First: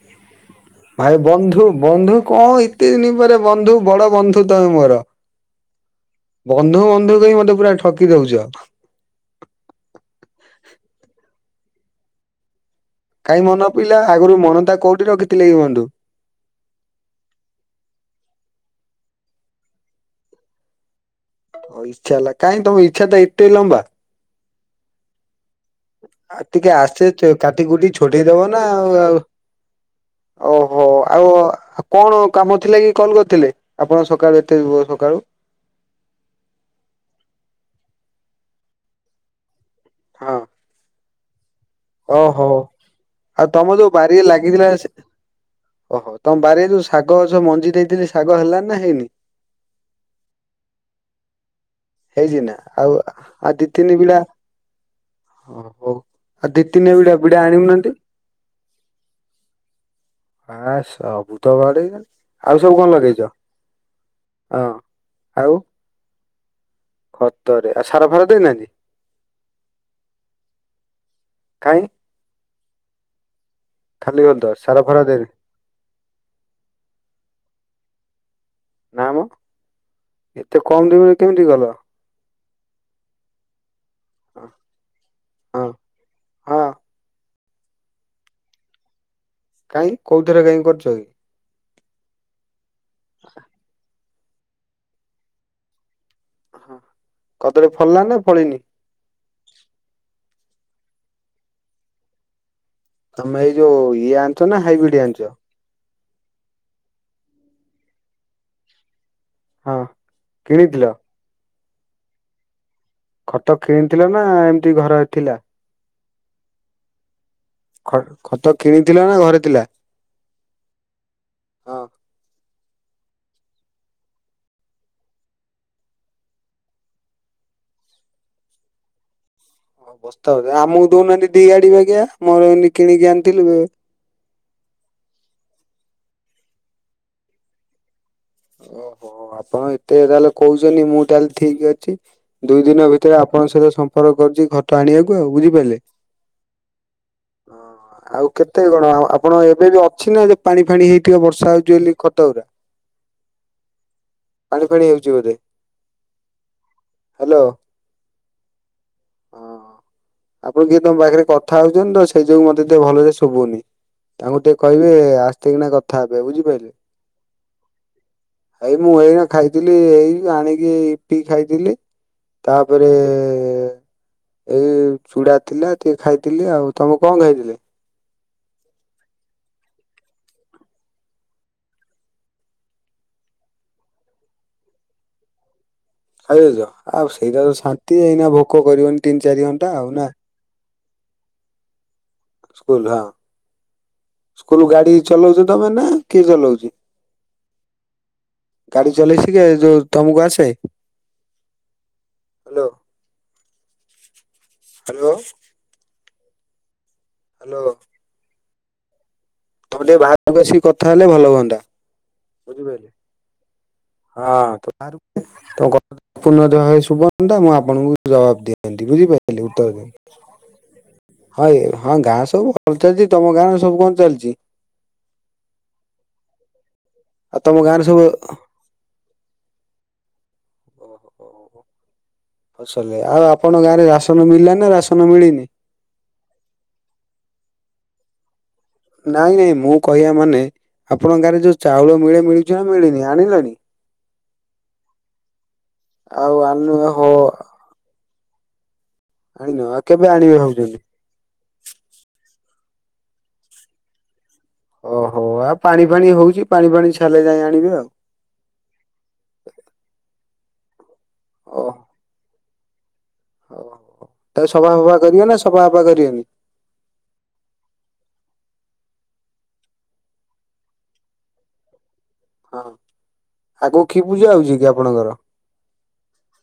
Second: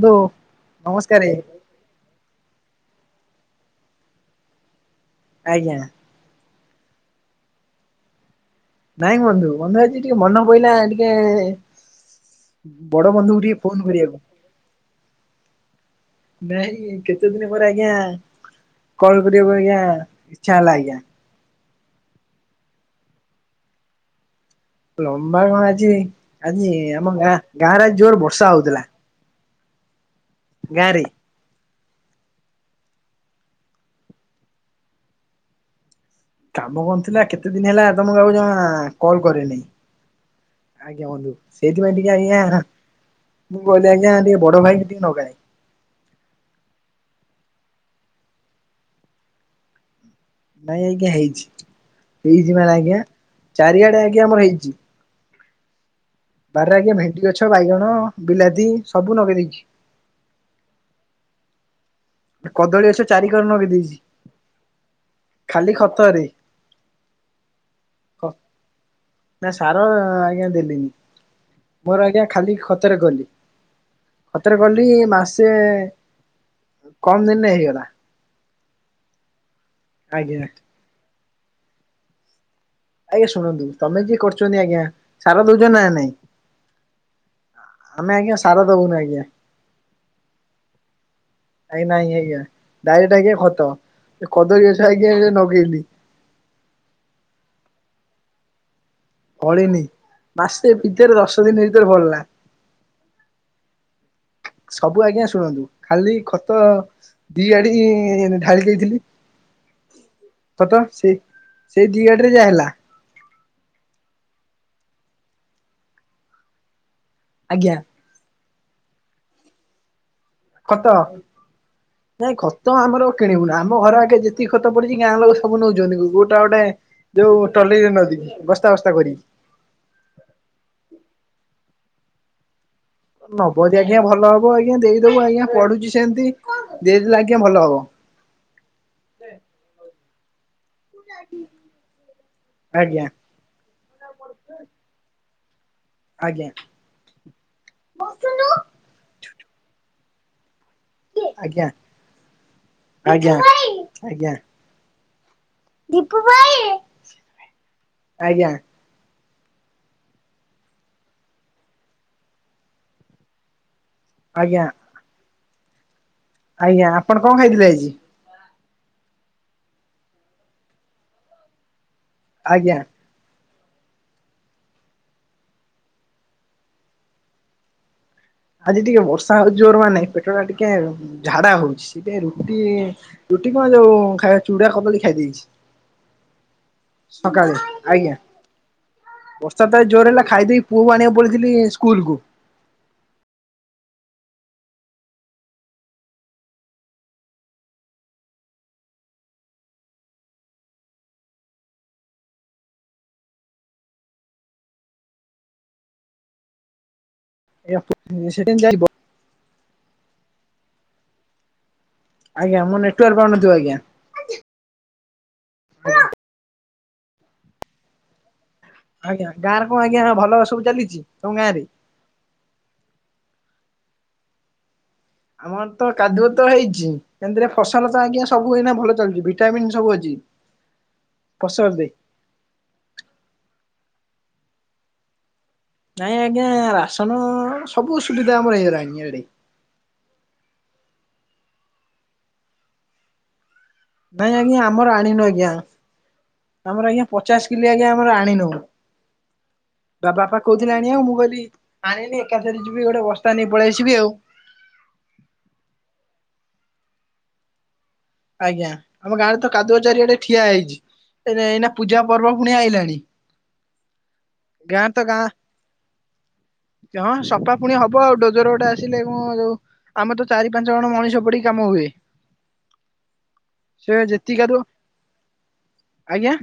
ବନ୍ଧୁ ଭାଇ ନମସ୍କାରେ ବନ୍ଧୁ ବନ୍ଧୁ କଣ ତିନି ପରେ ବନ୍ଧୁ ବଡ ବନ୍ଧୁ ତମେ ମୋର ଆଜ୍ଞା। ବନ୍ଧୁ ବନ୍ଧୁ କହି ମତେ ପୁରା ଠକି ଦୋଉଚ? ନାଇଁ ବନ୍ଧୁ ବନ୍ଧୁ ଆଜି ଟିକେ ମନ ପଇଲା ଟିକେ ବଡ ବନ୍ଧୁକୁ କାଇଁ ଟିକେ ମନ ଫୋନ ପଇଲା କରିବାକୁ। ଆଗରୁ ମନ ତା କୋଉଠି ରଖିଥିଲେ କି ବନ୍ଧୁ? ନାଇଁ କେତେ ଦିନ ପରେ ଆଜ୍ଞା କଲ କରିବାକୁ ଆଜ୍ଞା ଇଚ୍ଛା ହେଲା ଆଜ୍ଞା। ଆଉ ଇଛା ହେଲା କାଇଁ ତମ ଇଛା ଟା ଏତେ ଲମ୍ବା। ଲମ୍ବା [unintelligible] ଆଉ ଆଜି ଟିକେ ଆମ ଆସେ ଗାଁ କାଟି ଗାଁରେ କୁଟି ଆଜି ଜୋର ବର୍ଷା ଛିଟେଇଦବ ନା ହଉଥିଲା ଆଉ ଆଉ। ଓହୋ ଗାଁରେ। ଆଉ। କଣ କାମ ଥିଲା କି କଲ କରିଥିଲେ, ଆପଣ ସକାଳୁ ଏତେ ସକାଳୁ? କାମ କଣଥିଲା କେତେ ଦିନ ହେଲା ତମକୁ ଆଉ ଜମା କଲ୍ କରିନି। ହଁ। ଆଜ୍ଞା ବନ୍ଧୁ ସେଇଥିପାଇଁ ଟିକେ ଓହୋ ଆଜ୍ଞା ଆଉ ମୁଁ ତମ ଯୋଉ କହିଲି ଆଜ୍ଞା ବାରିରେ ଟିକେ ବଡ ଲାଗିଥିଲା ଭାଇ ସେ ଟିକେ ନଗାଏ। ଓହୋ ତମ ବାରରେ ଯୋଉ ଶାଗ ଗଛ ମଞ୍ଜି ଦେଇଥିଲି ଶାଗ ହେଲାନି ନା ହେଇନି? ନାଇଁ ଆଜ୍ଞା ହେଇଛି ହେଇଚି ହେଇଛି ନା ମାନେ ଆଉ ଆଜ୍ଞା ଆଉ ଦି ତିନି ଚାରିଆଡେ ବିିଲା ଆଜ୍ଞା ଆମର ହେଇଛି ହଁ ହଉ। ବାରିରେ ଆଜ୍ଞା ଭେଣ୍ଡି ବିଡା ଗଛ ବାଇଗଣ ଆଣିବୁନାହାନ୍ତି ବିଲାତି ସବୁ ନଗେଇଦେଇଛି। ଆ ସ ସବୁ ତ ବାଡ଼େ ଆଉ ସବୁ କଦଳୀ କଣ ଗଛ ଚାରି ଲଗେଇଛ କର ଲଗେଇ ଦେଇଛି ହଁ ଆଉ। ଖାଲି ଖତରେ? ଖତରେ ଆଉ ସାରା ଫାରା ଦେଇନାହାନ୍ତି? ନା ସାର ଆଜ୍ଞା ଦେଲିନି। କାଇଁ। ମୋର ଆଜ୍ଞା ଖାଲି ଖତରେ କଲି ଖାଲି ଖତ ଖତରେ ସାର କଲି ଫାର ଦେଇନି ମାସେ କମ ଦିନରେ ହେଇଗଲା। ନା ମ ଆଜ୍ଞା। ଏତେ କମ ଦିନରେ କେମିତି କଲ? ଆଜ୍ଞା ଶୁଣନ୍ତୁ ତମେ ଯିଏ କରୁଛନ୍ତି ଆଜ୍ଞା ସାରା ହଁ ଦଉଛ ନା ନାଇଁ? ହଁ ଆମେ ଆଜ୍ଞା ସାର ଦବନୁ ଆଜ୍ଞା। କାଇଁକି କଉଥରେ କାଇ କରୁଛ। ଆଜ୍ଞା ନାଇଁ ଆଜ୍ଞା ଡାଇରେକ୍ଟ ଆଜ୍ଞା ଖତ କଦଳୀ ଗଛ ଆଜ୍ଞା ନଗେଇଲି। ହ କହଲଳୀ ଫଳିଲା ନା ଫଳିନି? ଫଳିନି ମାସେ ଭିତରେ ଦଶ ଦିନ ଭିତରେ ଫଳିଲା। ତମେ ଏଇ ଯୋଉ ଇଏ ଅଣିଛ ନା ସବୁ ହାଇବ୍ରିଡି ଆଜ୍ଞା ଅଣିଚ? ଶୁଣନ୍ତୁ ଖାଲି ଖତ ଦି ଆଡି ଢାଳି ଦେଇଥିଲି। ହଁ ଖତ କିଣିଥିଲ ସେଇ ସେଇ ଦିଗାଡିରେ ଯାହା ହେଲା। ଖଟ କିଣିଥିଲ ନା ଏମିତି ଘର ଥିଲା। ଆଜ୍ଞା। ଖତ କିଣିଥିଲା ନା ଘରେ ଥିଲା? ଖତ। ହଁ ନାଇଁ ଖତ ଆମର କିଣିବୁନୁ ଆମ ଘର ଆଗେ ଯେତିକି ଖତ ପଡିଚି ଗାଁ ଲୋକ ସବୁ ନେଉଛନ୍ତି ଗୋଟା ଗୋଟେ ଯୋଉ ଟଲିରେ ନଦିକି ବସ୍ତାବସ୍ତା କରିକି ହଁ ବସ୍ତା ଗୁରା ଆମକୁ ଦଉନାହାନ୍ତି ଦି ଗାଡି ବାଗିଆ ମୋର ଏମିତି କିଣିକି ଆଣିଥିଲୁ ନବଜଦି ଆଜ୍ଞା ଭଲ ହବ ଆଜ୍ଞା ଦେଇଦବୁ ଆଜ୍ଞା ପଢୁଛି ସେମିତି ଦେଇଦେଲେ ଆଜ୍ଞା ଭଲ ହବ। ଓହୋ ଆପଣ ଏତେ ତାହେଲେ କହୁଛନ୍ତି ମୁଁ ତାହେଲେ ଠିକ ଅଛି ଦୁଇ ଦିନ ଆଜ୍ଞା ଭିତରେ ଆପଣଙ୍କ ସହିତ ସମ୍ପର୍କ କରୁଛି ଖତ ଆଣିବାକୁ ଆଉ ବୁଝିପାରିଲେ? ଆଜ୍ଞା ହଁ ଆଉ ଆଜ୍ଞା କେତେ କଣ ଆ ଆପଣ ଏବେ ବି ଅଛି ନା ଯେ ପାଣି ଫାଣି ହେଇଥିବ ବର୍ଷା ଆଜ୍ଞା ହଉଛି ବୋଲି ଖତ ଉରା। ଆଜ୍ଞା ଆଜ୍ଞା। ପାଣି ଫାଣି ହେଉଛି ବଧେ? ଦୀପୁ ଭାଇ ଆଜ୍ଞା। ହଁ। ଆପଣ କିଏ ତମ ପାଖରେ କଥା ହଉଛନ୍ତି ତ ସେଇ ଯୋଗୁ ମତେ ଟିକେ ଭଲରେ ଶୁଭୁନି। ତାଙ୍କୁ ଟିକେ ଆଜ୍ଞା କହିବେ ଆସ୍ତେ କିିନା କଥା ହେବେ ବୁଝିପା ଆଜ୍ଞା ଆପଣ କଣ ଖାଇଥିଲେ ଆଜି? ଏଇ ମୁଁ ଏଇନା ଖାଇଥିଲି ଏଇ ଆଣିକି ଇପି ଖାଇଥିଲି। ଆଜ୍ଞା। ତାପରେ ଏଇ ଚୁଡ଼ା ଥିଲା ଟିକେ ଖାଇଥିଲି ଆଉ ତମେ କଣ ଖାଇଥିଲେ? ଆଜି ଟିକେ ବର୍ଷା ହଉଛି ଜୋର ମାନେ ପେଟ ଟା ଟିକେ ଝାଡା ହଉଛି ସେଇଥିପାଇଁ ରୁଟି ରୁଟି କଣ ଯୋଉ ଖାଇବା ଚୁଡ଼ା କଦଳୀ ଖାଇ ଦେଇଛି। ଖାଇଛ ଦେଇଛ ଆଉ ସେଇଟା ସକାଳେ ତ ଶାନ୍ତି ଆଜ୍ଞା। ହେଇନା ଭୋକ କରିବନି ତିନି ଚାରି ଘଣ୍ଟା ଆଉ ନା। ମୁଁ ପୁଅ କୁ ଆଣିବାକୁ ପଳେଇଥିଲି ସ୍କୁଲ କୁ। ସ୍କୁଲରୁ ହଁ। ସ୍କୁଲ ଗାଡି ଚଲଉଚ ତମେ ନା କିଏ ଚଲାଉଚି? ଗାଡି ଚଲେଇସିକେ ଯୋଉ ତମକୁ ଆସେ? Hello hello. ହ୍ୟାଲୋ। ଏଇଆ ସେକେଣ୍ଡେ ଯାଇବ। ତମେ ଟିକେ ବାହାରକୁ ଆସିକି କଥା ହେଲେ ଭଲ ହୁଅନ୍ତା। ଆଜ୍ଞା ମୋ ବୁଝିପାରିଲେ ନେଟୱାର୍କ ପାଉନଥିବ ଆଜ୍ଞା। ହଁ ତ ତ କଥା ପୂଣତା ଭାବରେ ଶୁଭୂନିତ ମୁଁ ଆପଣଙ୍କୁ ଜବାବ ଦିଲି। ଏ ମିତି ବୁଝି ଆଜ୍ଞା ପାଇ ଗାଁରେ ଉତ୍ତର କଣ ଦେଲି ଆଜ୍ଞା ଭଲ ସବୁ ଚାଲିଛି ତମ ହଁ ଗାଁ ରେ? ଆଜ୍ଞା। ହଁ ଗାଁ ସବୁ ଭଲ ଚାଲିଚି ତମ ଗାଁରେ ସବୁ କଣ ଚାଲିଚି? ଆମର ତ କାଦୁଅ ତ ହେଇଛି। ଆଉ ଏମତିରେ ତମ ଗାଁରେ ଫସଲ ତ ଆଜ୍ଞା ସବୁ ଏଇନା ଭଲ ଚାଲିଛି ଭିଟାମିନ୍ ସବୁ ଅଛି ଫସଲରେ। ଫସଲ ଆଉ ଆପଣଙ୍କ ଗାଁରେ ରାସନ ମିଳିଲା ନା ରାସନ ମିଳିନି। ନାଇଁ ଆଜ୍ଞା ରାସନ ସବୁ ସୁବିଧା ଆମର ହେଇଗଲାଣି। ଏଆଡେ। ନାଇଁ ନାଇଁ ମୁଁ କହିବା ମାନେ ଆପଣଙ୍କ ଗାଁ ରେ ଯୋଉ ଚାଉଳ ମିଳେ ମିଳୁଛି ନା ମିଳିନି ଆଣିଲଣି? ନାଇଁ ଆଜ୍ଞା ଆମର ଆଣିନୁ ଆଜ୍ଞା। ଆଉ ଆଣିନୁ ଆମର ଆଜ୍ଞା ହୋ ପଚାଶ ଆଜ୍ଞା ଆମର ଆଣି ନଉ ଆଣିନ ଆଉ କେବେ ବା ଆଣିବେ ବାପା କହୁଥିଲେ ଭାବୁଛନ୍ତି? ଆଣିବାକୁ ମୁଁ କହିଲି ଆଣିନି ଏକାଥରେ ଯିବି ଗୋଟେ ବସ୍ତା ନେଇ ପଳେଇସିବି ଆଉ। ଓହୋ ଆଉ ପାଣି ଫାଣି ହଉଛି ପାଣି ଫାଣି ଛାଡିଲେ ଯାଇ ଆଣିବି ଆଉ। ଆଜ୍ଞା ଆମ ଗାଁରେ ତ କାଦୁଅ ଚାରିଆଡେ ଠିଆ ହେଇଛି ଏଇନା ପୂଜା ପର୍ବ ପୁଣି ଆଇଲାଣି। ତା ସଫା ଗାଁ ଫଫା ତ ଗାଁ କରିବ ନା ସଫା ଫଫା କରିବେନି। ହଁ ସଫା ପୁଣି ହବ ଆଉ ଡୋଜର ଗୋଟେ ଆସିଲେ ଏବଂ ଯୋଉ। ଆମେ ତ ଚାରି ପାଞ୍ଚ ଜଣ ମଣିଷ ପଡିକି କାମ ହୁଏ ହଁ ଆଗକୁ ସେ କି ପୂଜା ଯେତିକି ହଉଛି କାଦୁଅ କି ଆପଣଙ୍କର? ଆଜ୍ଞା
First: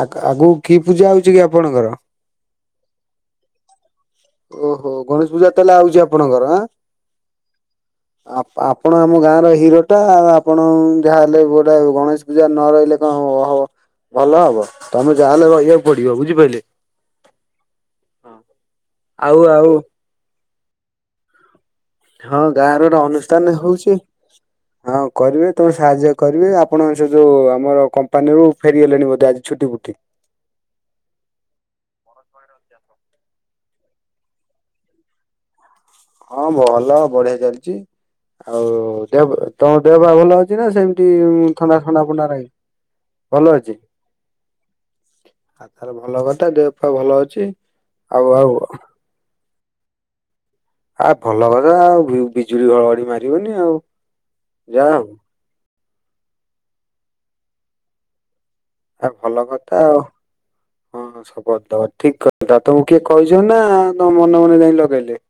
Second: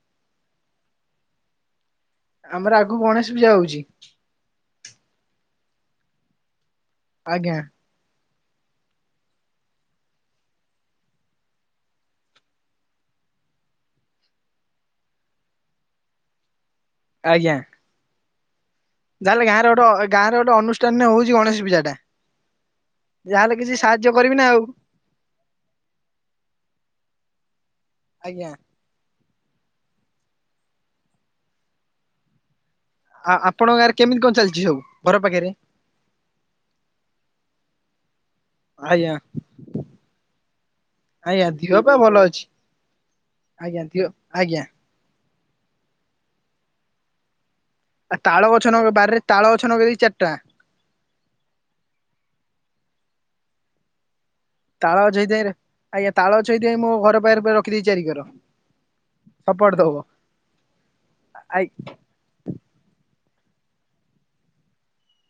ଆ ଆଗକୁ କି ପୂଜା ଆଉଛି କି ଆପଣଙ୍କର? ଆମର ଆଗକୁ ଗଣେଶ ପୂଜା ହଉଛି। ଓହୋ ଗଣେଶ ପୂଜା ତାହେଲେ ଆଉଛି ଆପଣଙ୍କର ହଁ। ଆଜ୍ଞା। ଆପଣ ଆମ ଗାଁ ର ହିରୋ। ଟା ଆପଣ ଯାହାହେଲେ ଗୋଟେ ଗଣେଶ ପୂଜା ନ ରହିଲେ କଣ ହ ହବ। ଭଲ ହବ ତମେ ଯାହାହେଲେ ରହିବାକୁ ପଡିବ ବୁଝିପାରିଲେ। ଆଜ୍ଞା। ହଁ ତାହଲେ ଗାଁ ଗୋଟେ ଗାଁରେ ଗୋଟ ଅନୁଷ୍ଠାନରେ ହଉଛି ଗଣେଶ ପୂଜା ଟା। ହଁ ଗାଁ ର ଗୋଟେ ଯାହାହେଲେ ଅନୁଷ୍ଠାନ କିଛି ହଉଛି। ସାହାଯ୍ୟ କରିବି ନା ଆଉ ହଁ କରିବେ ତମ ସାହାଯ୍ୟ କରିବେ ଆପଣ ସେ ଯୋଉ ଆମର କମ୍ପାନୀରୁୁ ଆଜ୍ଞା। ହେଲେଣି ବୋଧେ ଆଜି ଛୁଟି ବୁଟି। [inaudible] ଆଉ ଆପଣଙ୍କ ଗାଁରେ କେମିତି କଣ ଚାଲିଛି ସବୁ ଘର ପାଖରେ। ହଁ ଭଲ ବଢିଆ ଚାଲିଛି। ଆଉ ଆଜ୍ଞା ଦେହ ତମ ଦେହ ବା ଭଲ ଅଛି ନା? ସେମିତି ଆଜ୍ଞା ଦିହ ଥଣ୍ଡା, ପା ଥଣ୍ଡା, ଭଲ ଫଣ୍ଡା ଅଛି। ରହିଚି। ଆଜ୍ଞା ଦିଅ ଆଜ୍ଞା। ଭଲ କଥା ଦେହ ଫେହ ଭଲ ଅଛି? ଆଉ ତାଳ ଗଛ ନଗ ବାରିରେ ତାଳ ଗଛ ନଗେଇଦେଇଚି ଚାରଟା। ଆ ଭଲ କଥା ଆଉ ବିଜୁଳିଘଡିଏ ଘଡିଘଡି ମାରିବନି ଆଉ ଯାହା ତାଳ ହଉ ଛଇଥ ଆଜ୍ଞା ତାଳ ଛଇଥିାଇଁ ମୁୋ ଘର ପାଖ ରଖିଦେଇଛି ଚାରି କର। ଆ ଭଲ କଥା ଆଉ ହଁ ସପ ଆ ଦବା ଠିକ କ ତ ତମକୁ କିଏ କହିଛ ନା ତମ ଯାଇ ଲଗେଇଲେ।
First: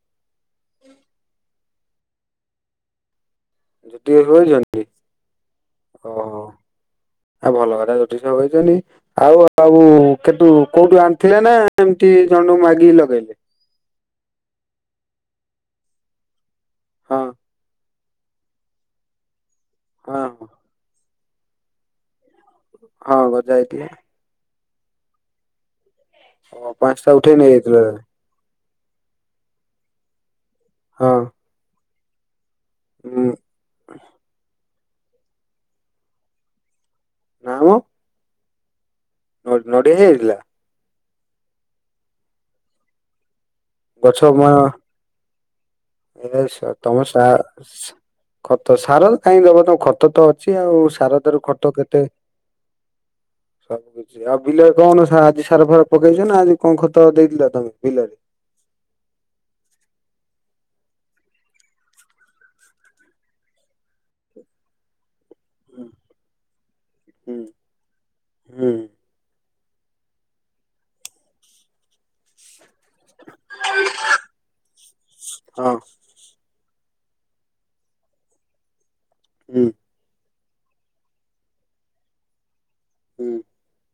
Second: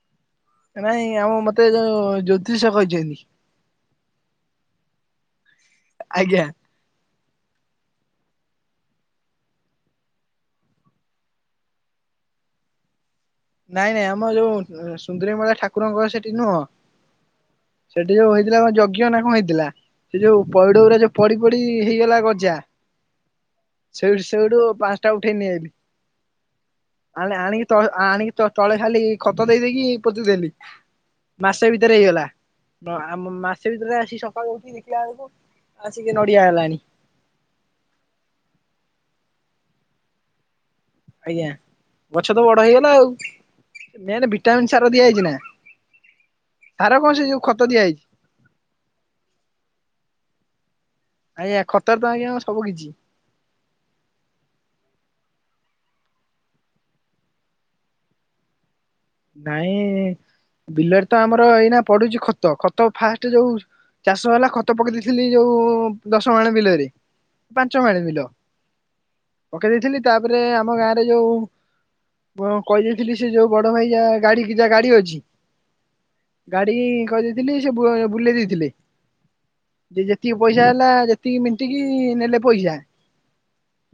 ନାଇଁ ଆମ ମତେ ଯୋଉ ଜ୍ୟୋତିଷ କହିଛନ୍ତି। ଯେତିକି ବଇଚନ୍ତି ଆଜ୍ଞା ଆଉ ଭଲ କଥା ଜଠ ସବ କହିଛନ୍ତି ଆଉ ଆଉ କେତୁ କୋଉଠୁ ଆଣିଥିଲା ନା ଏମତି ଜଣ୍ଡୁ ମାଗିକି ଲଗେଇଲେ। ନାଇଁ ନାଇଁ ଆମ ଯୋଉ ସୁନ୍ଦରୀମଳା ଠାକୁରଙ୍କର ସେଠି ନୁହଁ। ହଁ ସେଠି ଯୋଉ ହେଇଥିଲା କଣ ଯଜ୍ଞ ନା କଣ ହେଇଥିଲା ସେ ହଁ ଯୋଉ ହଁ ପଇଡ ଗୁଡା ଯୋଉ ପଡି ପଡି ହେଇଗଲା ଗଜା। ହଁ ଗଜା ହେଇଥି ସେଇଠି ସେଇଠୁ ପାଞ୍ଚଟା ଉଠେଇନ ଓ ପାଞ୍ଚଟା ଆ ଉଠେଇ ଆଣ ନେଇଯାଇଥିଲା ଆଣିକି ତାହେଲେ? ଆଣିକି ତଳେ ଖାଲି ଖତ ଦେଇ ଦେଇେଇକି ପୋତିଦଲି ହଁ ମାସେ ଭିତରେ ହେଇଗଲା ହୁଁ ମାସେ ଭିତରେ ଆସି ସକାଳୁ ଉଠି ଦେଖିଲା ବେଳକୁ ଆସି କି ନଡି ଆୟ ଲାଣି ନାଁ ନ ନୋଡି ହେଇିଲ ଆଜ୍ଞା ଗଛ ତ ବଡ ହେଇଗଲା ଆଉ ନ ଭିଟାମନ୍ ସାର ଦିଆହଇଛି ନା। ଏବେ ସାର ତମ କଣ ସେ ଯୋଉ ଖତ ଦିଆହେଇଛି ଖତ ସାର କାହିଁ ଦବ ତ ଖତ ତ ଅଛି ଆଉ ସାର ଦେର ଆଜ୍ଞା ଖତ ଖତରେ ତ କେତେ ଆଜ୍ଞା ସବୁ କିଛି ସବୁ ଆଉ ବିଲରେ କଣ ଆଜି ସାର ଫାର ପକେଇଛ ନା ଆଜି କଣ ଖତ ଦେଇଥିଲା ତମେ ବିଲ ରେ ନାଇଁ ବିଲରେ ତ ଆମର ଏଇନା ପଡୁଚଛି ଖତ ଖତ ଫାଷ୍ଟ ଯୋଉ ଚାଷ ହେଲା ଖତ ତ ପକେଇ ଦେଇେଇଥିଲି ଯୋଉ ଦଶ ମାଣ ବିଲରେ ହୁଁ ପାଞ୍ଚ ମାଣ ବିଲ ହୁଁ ପକେଇ ଦେଇେଇଥିଲି ତାପରେ ଆମ ଗାଁ ରେ ଯୋଉ କହିଦେଇଥିଲି ସେ ଯୋଉ ବଡ ଭାଇ ଗାଡି କେ ଯା ଗାଡି ଅଛି। ହଁ ଗାଡି କହିଦେଇଥିଲି ସେ ବୁଲେଇ ଦେଇଥିଲେ। ହୁଁ ଯେ ଯେତିକି ପଇସା ହେଲା ଯେତିକି ମଣ୍ଟିକି ନେଲେ ପଇସା। ହୁଁ।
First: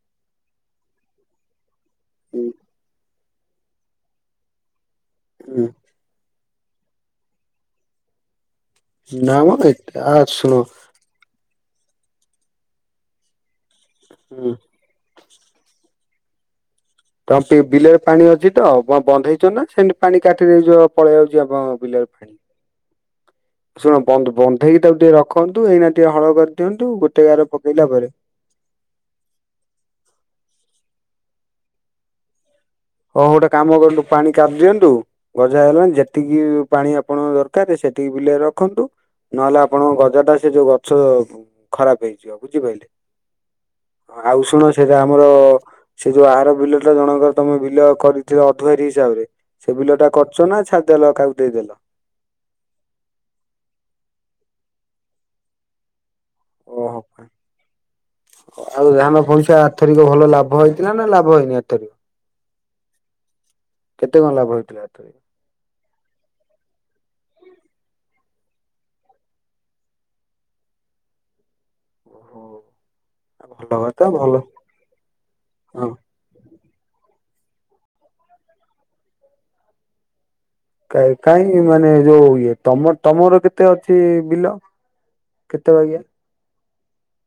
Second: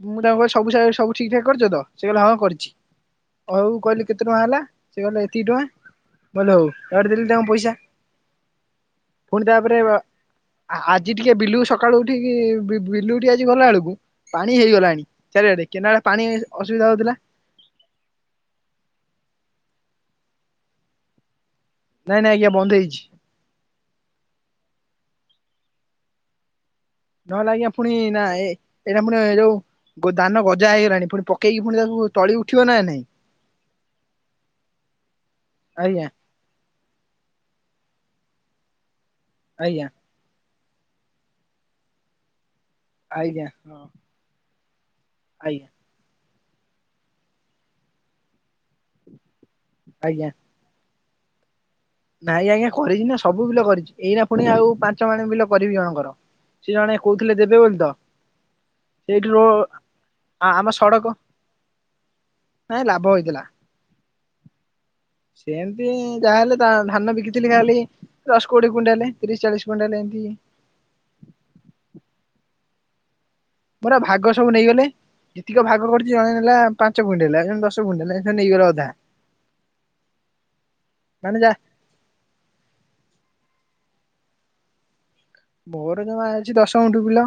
ମୁଁ ତାଙ୍କୁ କହିଲି ସବୁ ସବୁ ଠିକ ଠାକ୍ କରିଛ ତ ସେ କହିଲେ ହଁ ହୁଁ କରିଛି ଆଉ କହିଲେ କେତେ ଟଙ୍କା ହେଲା ସେ କହିଲ ଏତିକି ହୁଁ ଟଙ୍କା ବ ହଉଡେ ଦେଲେ ତାଙ୍କ ପଇସା ନା ପୁଣି ମ ତାପରେ ଏତେ ଶୁଣ ଆ ଆ ଟିକିେ ବିଲୁ ସକାଳୁ ଉଠିକି ବିଲୁ ଟିକି ଆଜି ଗଲା ବେଳକୁ ହୁଁ ପାଣି ହେଇଗଲାଣି ଚାରିଆଡେ କେନାଡେ ପାଣି ଅସୁବିଧା ହଉଥିଲା ତ ବିଲରେ ପାଣି ଅଛି ତ? ବନ୍ଦ ହେଇଛ ନା ସେମିତି ପାଣି କାଠିରେଛ ପଳେଇ ଯାଉଛି ଆପ ନାଇଁ ନାଇଁଜ୍ଞା ବନ୍ଦ ହେଇଛି ଶୁଣ ବ ବନ୍ଧେଇକି ତାକୁ ଟିକେ ରଖନ୍ତୁ ଏଇନା ଟିକେ ହଳ କରିଦିଅନ୍ତୁ ଗୋଟେ ଗାର ନହେ ଆଞା ପକେଇଲା ପୁଣି ପରେ ନା ଏ ଏଇଟା ପୁଣି ଏ ଯୋଉ ଦାନ ଗଜା ହେଇଗଲାଣି ପୁଣି ପକେଇକି ପୁଣି ତାକୁ ତଳି ଉଠିବ ନା ନାଇଁ ହଁ ଗୋଟେ କାମ କରୁ ପାଣି କାଟିିଦିଅନ୍ତୁ ଗଜା ହେଇଗଲାଣି ଆଜ୍ଞା ଯେତିକି ପାଣି ଆପଣଙ୍କ ଦରକାର ସେତିିକି ବିଲରେ ରଖନ୍ତୁ ନହେଲେ ଆଜ୍ଞା ଆପଣଙ୍କ ଗଜା ଟା ସେ ଯୋଉ ଗଛ ଖରାପ ହେଇଯିବ ବୁଝିପାରିଲେ ଆଜ୍ଞା ହଁ ଆଉ ଶୁଣ ସେଟା ଆମର ଆଜ୍ଞା ସେ ଯୋଉ ଆର ବିଲଟା ଜଣଙ୍କର ତମେ ବ ବିଲ କରିଥିଲ ଅଧଆାରୀ ହିସାବରେ ସେ ବିଲ ଟା ଆଜ୍ଞା କରୁଚ ନାଛଡ଼ିଦେଲ କାହାକୁ ଦେଇଦେଲ। ନାଇଁ ଆଜ୍ଞା କରିଛି ନା ସବୁ ବିଲ କରିଛି ଏଇ ନା ପୁଣି ଆଉ ପାଞ୍ଚ ମଣ ବିଲ କରିବି କଣଙ୍କର ସେ ଜଣ ଓହୋ କହୁଥିଲେ ଦେବେ ବୋଲି ତ ଆଉ ଧାନ ସେଇଠି ରୋ ପଇସା ଆର୍ଥରିକ ଭଲ ଲାଭ ଆମ ହେଇଥିଲା ସଡ଼କ ନା ଲାଭ ହେଇନି ଏଥରିକ ନାଇଁ ଲାଭ ହେଇଥିଲା କେତେ କଣ ଲାଭ ହେଇଥିଲା ହାତରେ? ସେମିତି ଯାହାହଲେ ଧାନ ବିକିଥିଲି ଖାଲି ଦଶ କୋଡିଏ କୁଣ୍ଣ୍ଡାଲେ ତିରିଶ ଚାଳିଶ କୁଣ୍ଣ୍ଡାଲେ ଏମିତି ଓ ହୋ। ମୋର ଭାଗ ସବୁ ନେଇଗଲେ। ଟିକ ହଁ ଭାଗ କରିୁଛି ଜଣେ ନେଲା ପାଞ୍ଚ ପୁଣ୍ଣ୍ଡ ହେଲା ଜଣେ ଦଶ ପୁଣ୍ଣ୍ଡ ହେଲା ସେ ନେଇଗଲା ଅଧା କାହିଁ ମାନେ ଯୋଉ ଇଏ ତମ ତମର କେତେ ଅଛି ବିଲ କେତେ ବାଗିଆ ମୋର ଜମା ଅଉଛି ଦଶ ଗଣ୍ଠି କିଲୋ।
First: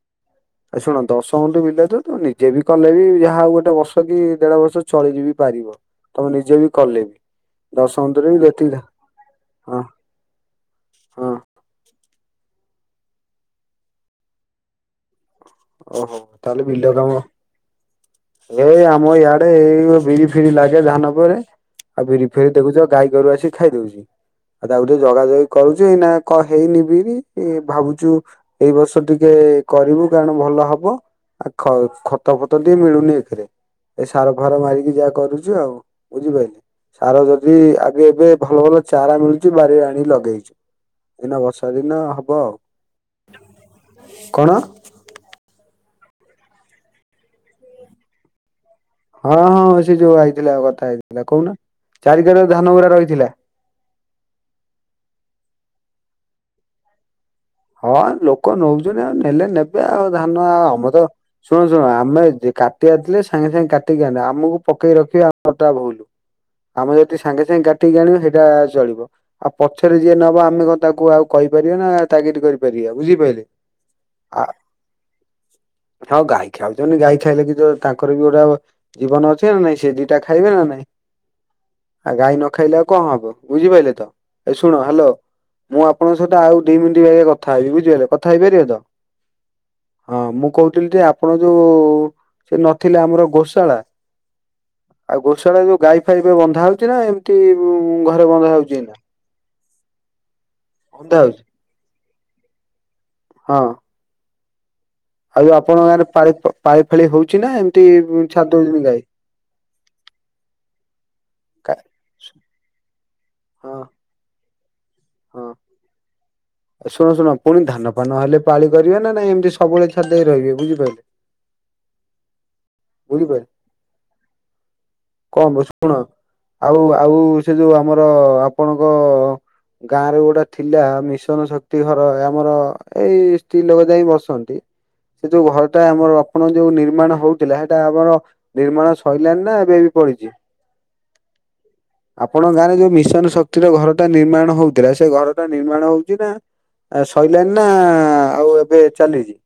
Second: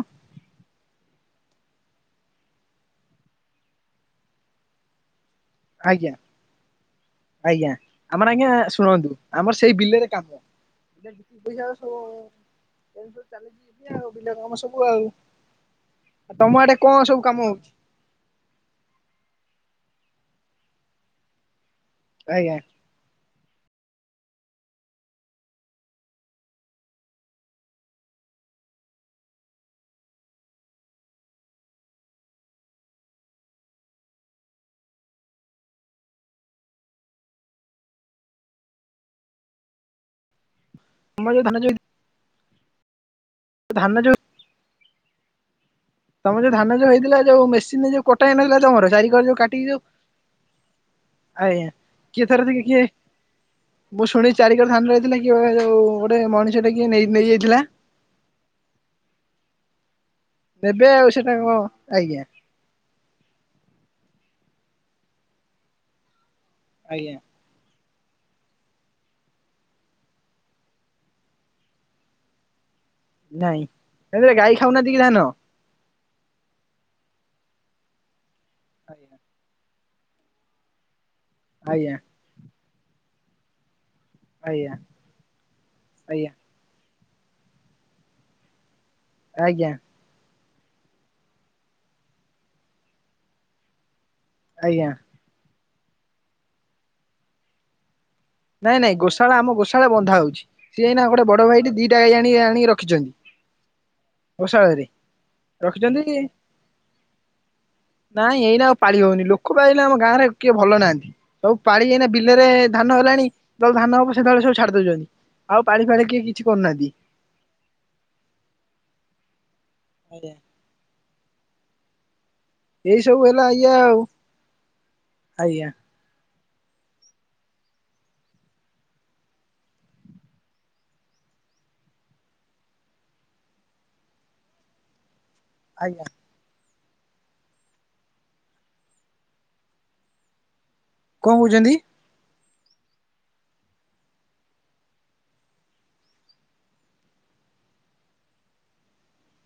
ଆ ଶୁଣ ଦଶ ହଣ୍ଡୁ ବିଲେ ତ ତୁ ନିଜେ ବି କଲେ ବି ଯାହାଉ ଗୋଟେ ବର୍ଷ କି ଦେଢ ବର୍ଷ ଚଳିଯିବି ପାରିବ ଆଜ୍ଞା ତମେ ନିଜେ ବି କଲେ ବି ଆଜ୍ଞା। ଦଶ ଆମର ଗୁଣ୍ଠୁରେ ବି ଆଜ୍ଞା ଯେତିକି ଧା ଶୁଣନ୍ତୁ ଆମର ସେଇ ହଁ ବିଲରେ କାମ ହଁ ପଇସା ସବୁ ଚାଲିଛି ଆଉ ବିଲ କାମ ସବୁ ଆଉ। ଓହୋ ତମ ତାହେଲେ ଆଡେ ବିଲ କଣ ସବୁ କାମ? ଏଇ ଆମ ଇଆଡେ ଏଇ ବିରି ଫିରି ଲାଗେ ଧାନ ପରେ। ଆଉ ବିରି ଆଜ୍ଞା ଫିରି, ଦେଖୁଛ ଗାଈ ଗୋରୁ ଆସି ଖାଇ ଦଉଛି। ଆଉ ତାକୁ ଟିକେ ଜଗା ଜଗି କରୁଛି। ଏଇନା ହେଇନି ବିରି, ଭାବୁଛୁ ଏଇ ବର୍ଷ ଟିକେ କରିବୁ। କଣ ଭଲ ହବ। ଆ ଖ- ଖତ ଫତ ଟିକେ ମିଳୁନି ଏକ୍ ରେ। ଏ ସାର ଫାର ମାରିକି ଯାହା କରୁଛୁ ଆଉ। ବୁଝିପାଇଲୁ? ସାର ଯଦି ଆବି ଏବେ ଭଲ ଭଲ ଚାରା ମିଳୁଛି ବାରିରେ ଆଣି ଲଗେଇଛୁ। ତମ ଏଇନା ଯୋଉ ଧାନ ବର୍ଷା ଯୋଉ ଦିନ ହବ ଆଉ। ଧାନ ଯୋଉ କଣ? ତମ ଯୋଉ ଧାନ ଯୋଉ ହେଇଥିଲା ଯୋଉ ମେସିନିରୂ, ଯୋଉ କଟା ହେଇ ନଥିଲା ତମର ବାରି କରି ଜୋଉ ହଁ କାଟିକି ଜୋଉ, ହଁ ସେ ଯୋଉ ଆଇଥିଲା କଥା ହେଇଥିଲା କହୁନ ଆଜ୍ଞା କିଏ ଚାରିିକର ଥରେ ଧାନ ଦେଇକି କିଏ ଗୁରା ରହିଥିଲା। ମୁଁ ଶୁଣି ଚାରିିକର ଧାନ ହେଇଥିଲା କି ଯୋଉ ଗୋଟେ ମଣିଷ ଟା କିଏ ନେଇ ନେଇଯାଇଥିଲା? ହଁ ଲୋକୋ ନୋଉଚନ୍ତି ଆଉ ନେଲେ ନେ ଏବେ ଆଉ ଧାନ ଆଉ ଆମ ନେବେ ତ ସେଟା କଣ ଶୁଣ ଶୁଣ, ଆଜ୍ଞା ଆମେ ଯେ କା କାଟିବାର ଥିଲେ, ସାଙ୍ଗେ ସାଙ୍ଗେ କାଟିକି ଆଣିଥାନ୍ତେ, ଆମକୁ ପକେଇ ରଖିବାଟା ଭୁଲ୍। ଆମେ ଆଜ୍ଞା ଯଦି ସାଙ୍ଗେ ସାଙ୍ଗେ ଯାଇଙ୍କି କାଟିକି ଆଣିବ ହେଇଟା ଚଳିବ। ଆଉ ପଛେରେ ଯିଏ ନବ ଆମେ କଣ ତାକୁ ଆଉ କହିପାରିବା ନା ତାଗିଦି କରିପାରିବା, ବୁଝିପାଇଲୁ। ନାଇଁ ସେଥିରେ ଆ ଗାଈ ଖାଉନାହାନ୍ତି କି ଧାନ? ଆଉ ଗାଈ ଖାଉଚନ୍ତି, ଗାଈ ଖାଇଲେ ବି ତ, ତାଙ୍କର ବି ଗୋଟେ ଆଜ୍ଞା ଜୀବନ ଅଛି ନା ନାଇଁ ସେ ଜୀ ଇଟା ଖାଇବେ ନା ନାଇଁ? ଆଜ୍ଞା। ଆ ଗାଈ ନ ଖାଇଲେ ଆଉ କଣ ହବ? ବୁଝିପାରିଲେ ତ? ଏ ଆଜ୍ଞା ଶୁଣ ହାଲୋ ମୁଁ ଆପଣଙ୍କ ସହିତ ଆଉ ଦି ମିଣ୍ଟି ବାଗୀଆ କଥା ହେବି। ବୁଝିିପାରିଲେ, କଥା ହେଇପାରିବ ତ? ଆଜ୍ଞା। ହଁ ମୁଁ କହୁଥିଲି ଯେ ଆପଣ ଯୋଉ ସେ ନଥିଲେ ଆମର ଗୋଶାଳା ଆଜ୍ଞା। ଆଉ ଗୋଶାଳା ଯୋଉ ଗାଈ ଫାଇ ଏବେ ବନ୍ଧା ହଉଚି ନା ଏମ କି ଘରେ ବନ୍ଧା ହଉଛି ନାଇଁ ନାଇଁ, ଏଇନା? ଗୋଶାଳା ଆମ ଗୋଶାଳା ବନ୍ଧା ହୋଉଚି। ସିଏ ଏଇନା ବନ୍ଧା ଗୋଟେ ହଉଛି। ବଡ ଭାଇଟି ଦିଟା ଗାଈ ଆଣି ଆଣି ରଖିଛନ୍ତି। ହଁ। ଗୋସାଳରେ ଆଉ ଆପଣ ଗାଁରେ ପାଳି ପ ପାଳି ଫାଳି ହଉଛି ନା ଏମତି ଉଁ ଛାଡ଼ିଦଉଚନ୍ତି ଗାଈ? କୋ ପା ଏଇନା ଆମ ଗାଁରେ କିଏ ଭଲ ନାହାନ୍ତି। ସବୁ କା- ପାଳି ଏଇନା ବିଲରେ ଧାନ ହେଲାଣି। ହଁ ଯେତେବେଳେ ଧାନ ହବ ସେତେବେଳେ ସବୁ ଛାଡ଼ିଦଉଛନ୍ତି। ହଁ ଆଉ ପାଣି ଫାଣି କିଏ କି ଶୁଣ ଶୁଣ, ଫୁଣି ଧାନ ଫାନ ହେଲେ ପାଳି କରିବେ ନା ନାଇଁ, ଏମିତି ସବୁବେଳେ ହଦେଇ ଆଜ୍ଞା, ରହିବେ। ବୁଝିପାଇଲେ? ଏଇ ସବୁ ହେଲା ଇଏ ଆଉ ଆଜ୍ଞା [unintelligible] ଆଉ ଆଉ, ସେ ଯୋଉ ଆମର ଆପଣଙ୍କ ଗାଁରେ ଗୋଟେ ଥିଲା, ମିସ୍ ଜନ ଶକ୍ତି ଘର, ଆମର ଏଇ ସ୍ତ୍ରୀ ଲୋକ ଯାଇଁ ବସନ୍ତି। ସେ ଯୋଉ ଘର ଟା ଆଜ୍ଞା ଆମର ରପଣ ଯୋଉ ନିର୍ମାଣ ହୋଉଥିଲା, ସେଇଟା ଆମର ନିର୍ମାଣ ସଇଲାଣିି ନା ଏବେ ବି ପଡିଚି? କଣ କହୁଛନ୍ତି? ଆପଣ ଗାଁରେ ଯୋଉ ମିଶନ ଶକ୍ତିର ଘରଟା ନିର୍ମାଣ ହଉଥିଲା, ସେ ଘରଟା ନିର୍ମାଣ ହଉ ଚିନା? ଆଉ ସଇଲାଣି ନା ଆଉ ଏବେ ଚାଲିଚି?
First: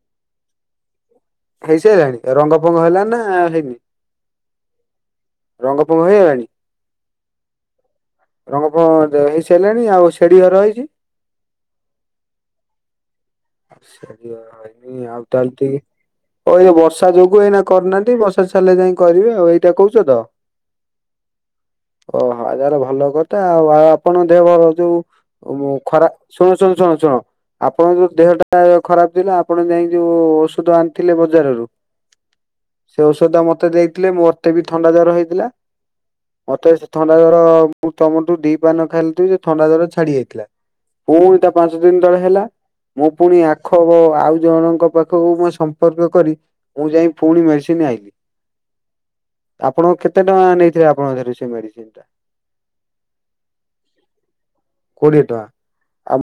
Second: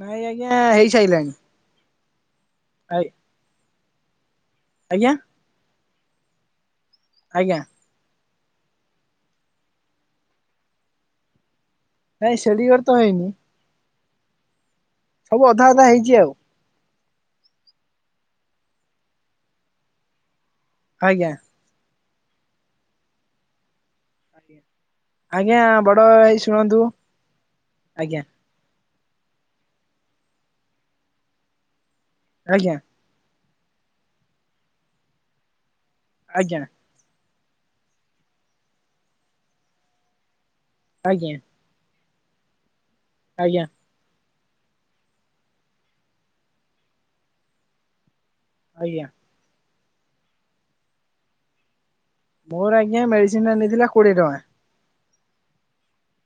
ନାଇଁ ଆଜ୍ଞା ହେଇସାଇଲାଣି। ହେଇସାଇଲାଣି? ରଙ୍ଗ ଫଙ୍ଗ ହେଲା ନା ହେଇନି? ଆଜ୍ଞା। ରଙ୍ଗ ଫଙ୍ଗ ହେଇଗଲାଣି? ଆଜ୍ଞା। ରଙ୍ଗ ଫଙ୍ଗ ତ ହେଇ ସାଇଲାଣି ଆଉ ସିଡି ଘର ହେଇଚି। ନାଇଁ ସେଲିଗଡ଼ ତ ହେଇନି। [unintelligible] ଆଉ [unintelligible] ସବୁ ଅଧା ଅଧା ହେଇଛି ଆଉ ହଉ ଏଇ ବର୍ଷା ଯୋଗୁ ଏଇନା କରିନାହାନ୍ତି। ବର୍ଷା ଛାଡ଼ିଲେଲେ ଯାଇ କରିବେ ଆଉ ଏଇଟା କହୁଛ ତ। ଆଜ୍ଞା। ଓ ହ ତାର ଭଲ କଥା ଆଉ ଆଉ ଆପଣ ଦେହର ଯୋଉ ଆଜ୍ଞା ବଡ ଖରା ଭାଇ ଶୁଣୁ ଶୁଣୁ ଶୁଣନ୍ତୁ ଶୁଣୁ ଶୁଣ ଆପଣ ଯ ଆଜ୍ଞା ଟା ଖରାପ ଥିଲା ଆପଣ ଯାଇଁ ଯୋଉ ଷୋଦୋ ଆଣଥିଲେ ବଜାରରୁ। ଆଜ୍ଞା। ସେ ଔଷଧ ମତେ ଦେଇଥିଲେ ମ ମତେ ବି ଥଣ୍ଡା ଜର ହେଇଥିଲା। ଆଜ୍ଞା ମତେ ଥଣ୍ଡା ଜର ମୁଁ ତମରଠୁ ଦି ପାନ ଖାଇଲିଥିଲୁ ଯେ ଥଣ୍ଡା ଜର ଛାଡି ଯାଇଥିଲା। ଆଜ୍ଞା। ପୁଣି ତା ପାଞ୍ଚ ଦିନ ତଳେ ହେଲା ମୁଁ ପୁଣି ଆଜ୍ଞା ଆଖ ଵ ଆଉ ଜଣଙ୍କ ପାଖକୁ ମୁଁ ସମ୍ପର୍କ କରି ମୁଁ ଯାଇ ପୁଣି ମେଡିସିନ ଆଇଲି। ଆଜ୍ଞା। ଆପଣ କେତେ ଟଙ୍କା ନେଇଥିଲେ ଆପଣଙ୍କରୁ ସେ ମେଡିସିନ ଟା। ମୋର ଆଜ୍ଞା ମେଡିସିନଟା ନେଇଥିଲା କୋଡିଏ ଟଙ୍କା। କୋଡ଼ିଏ ଟଙ୍କା। ଆଉ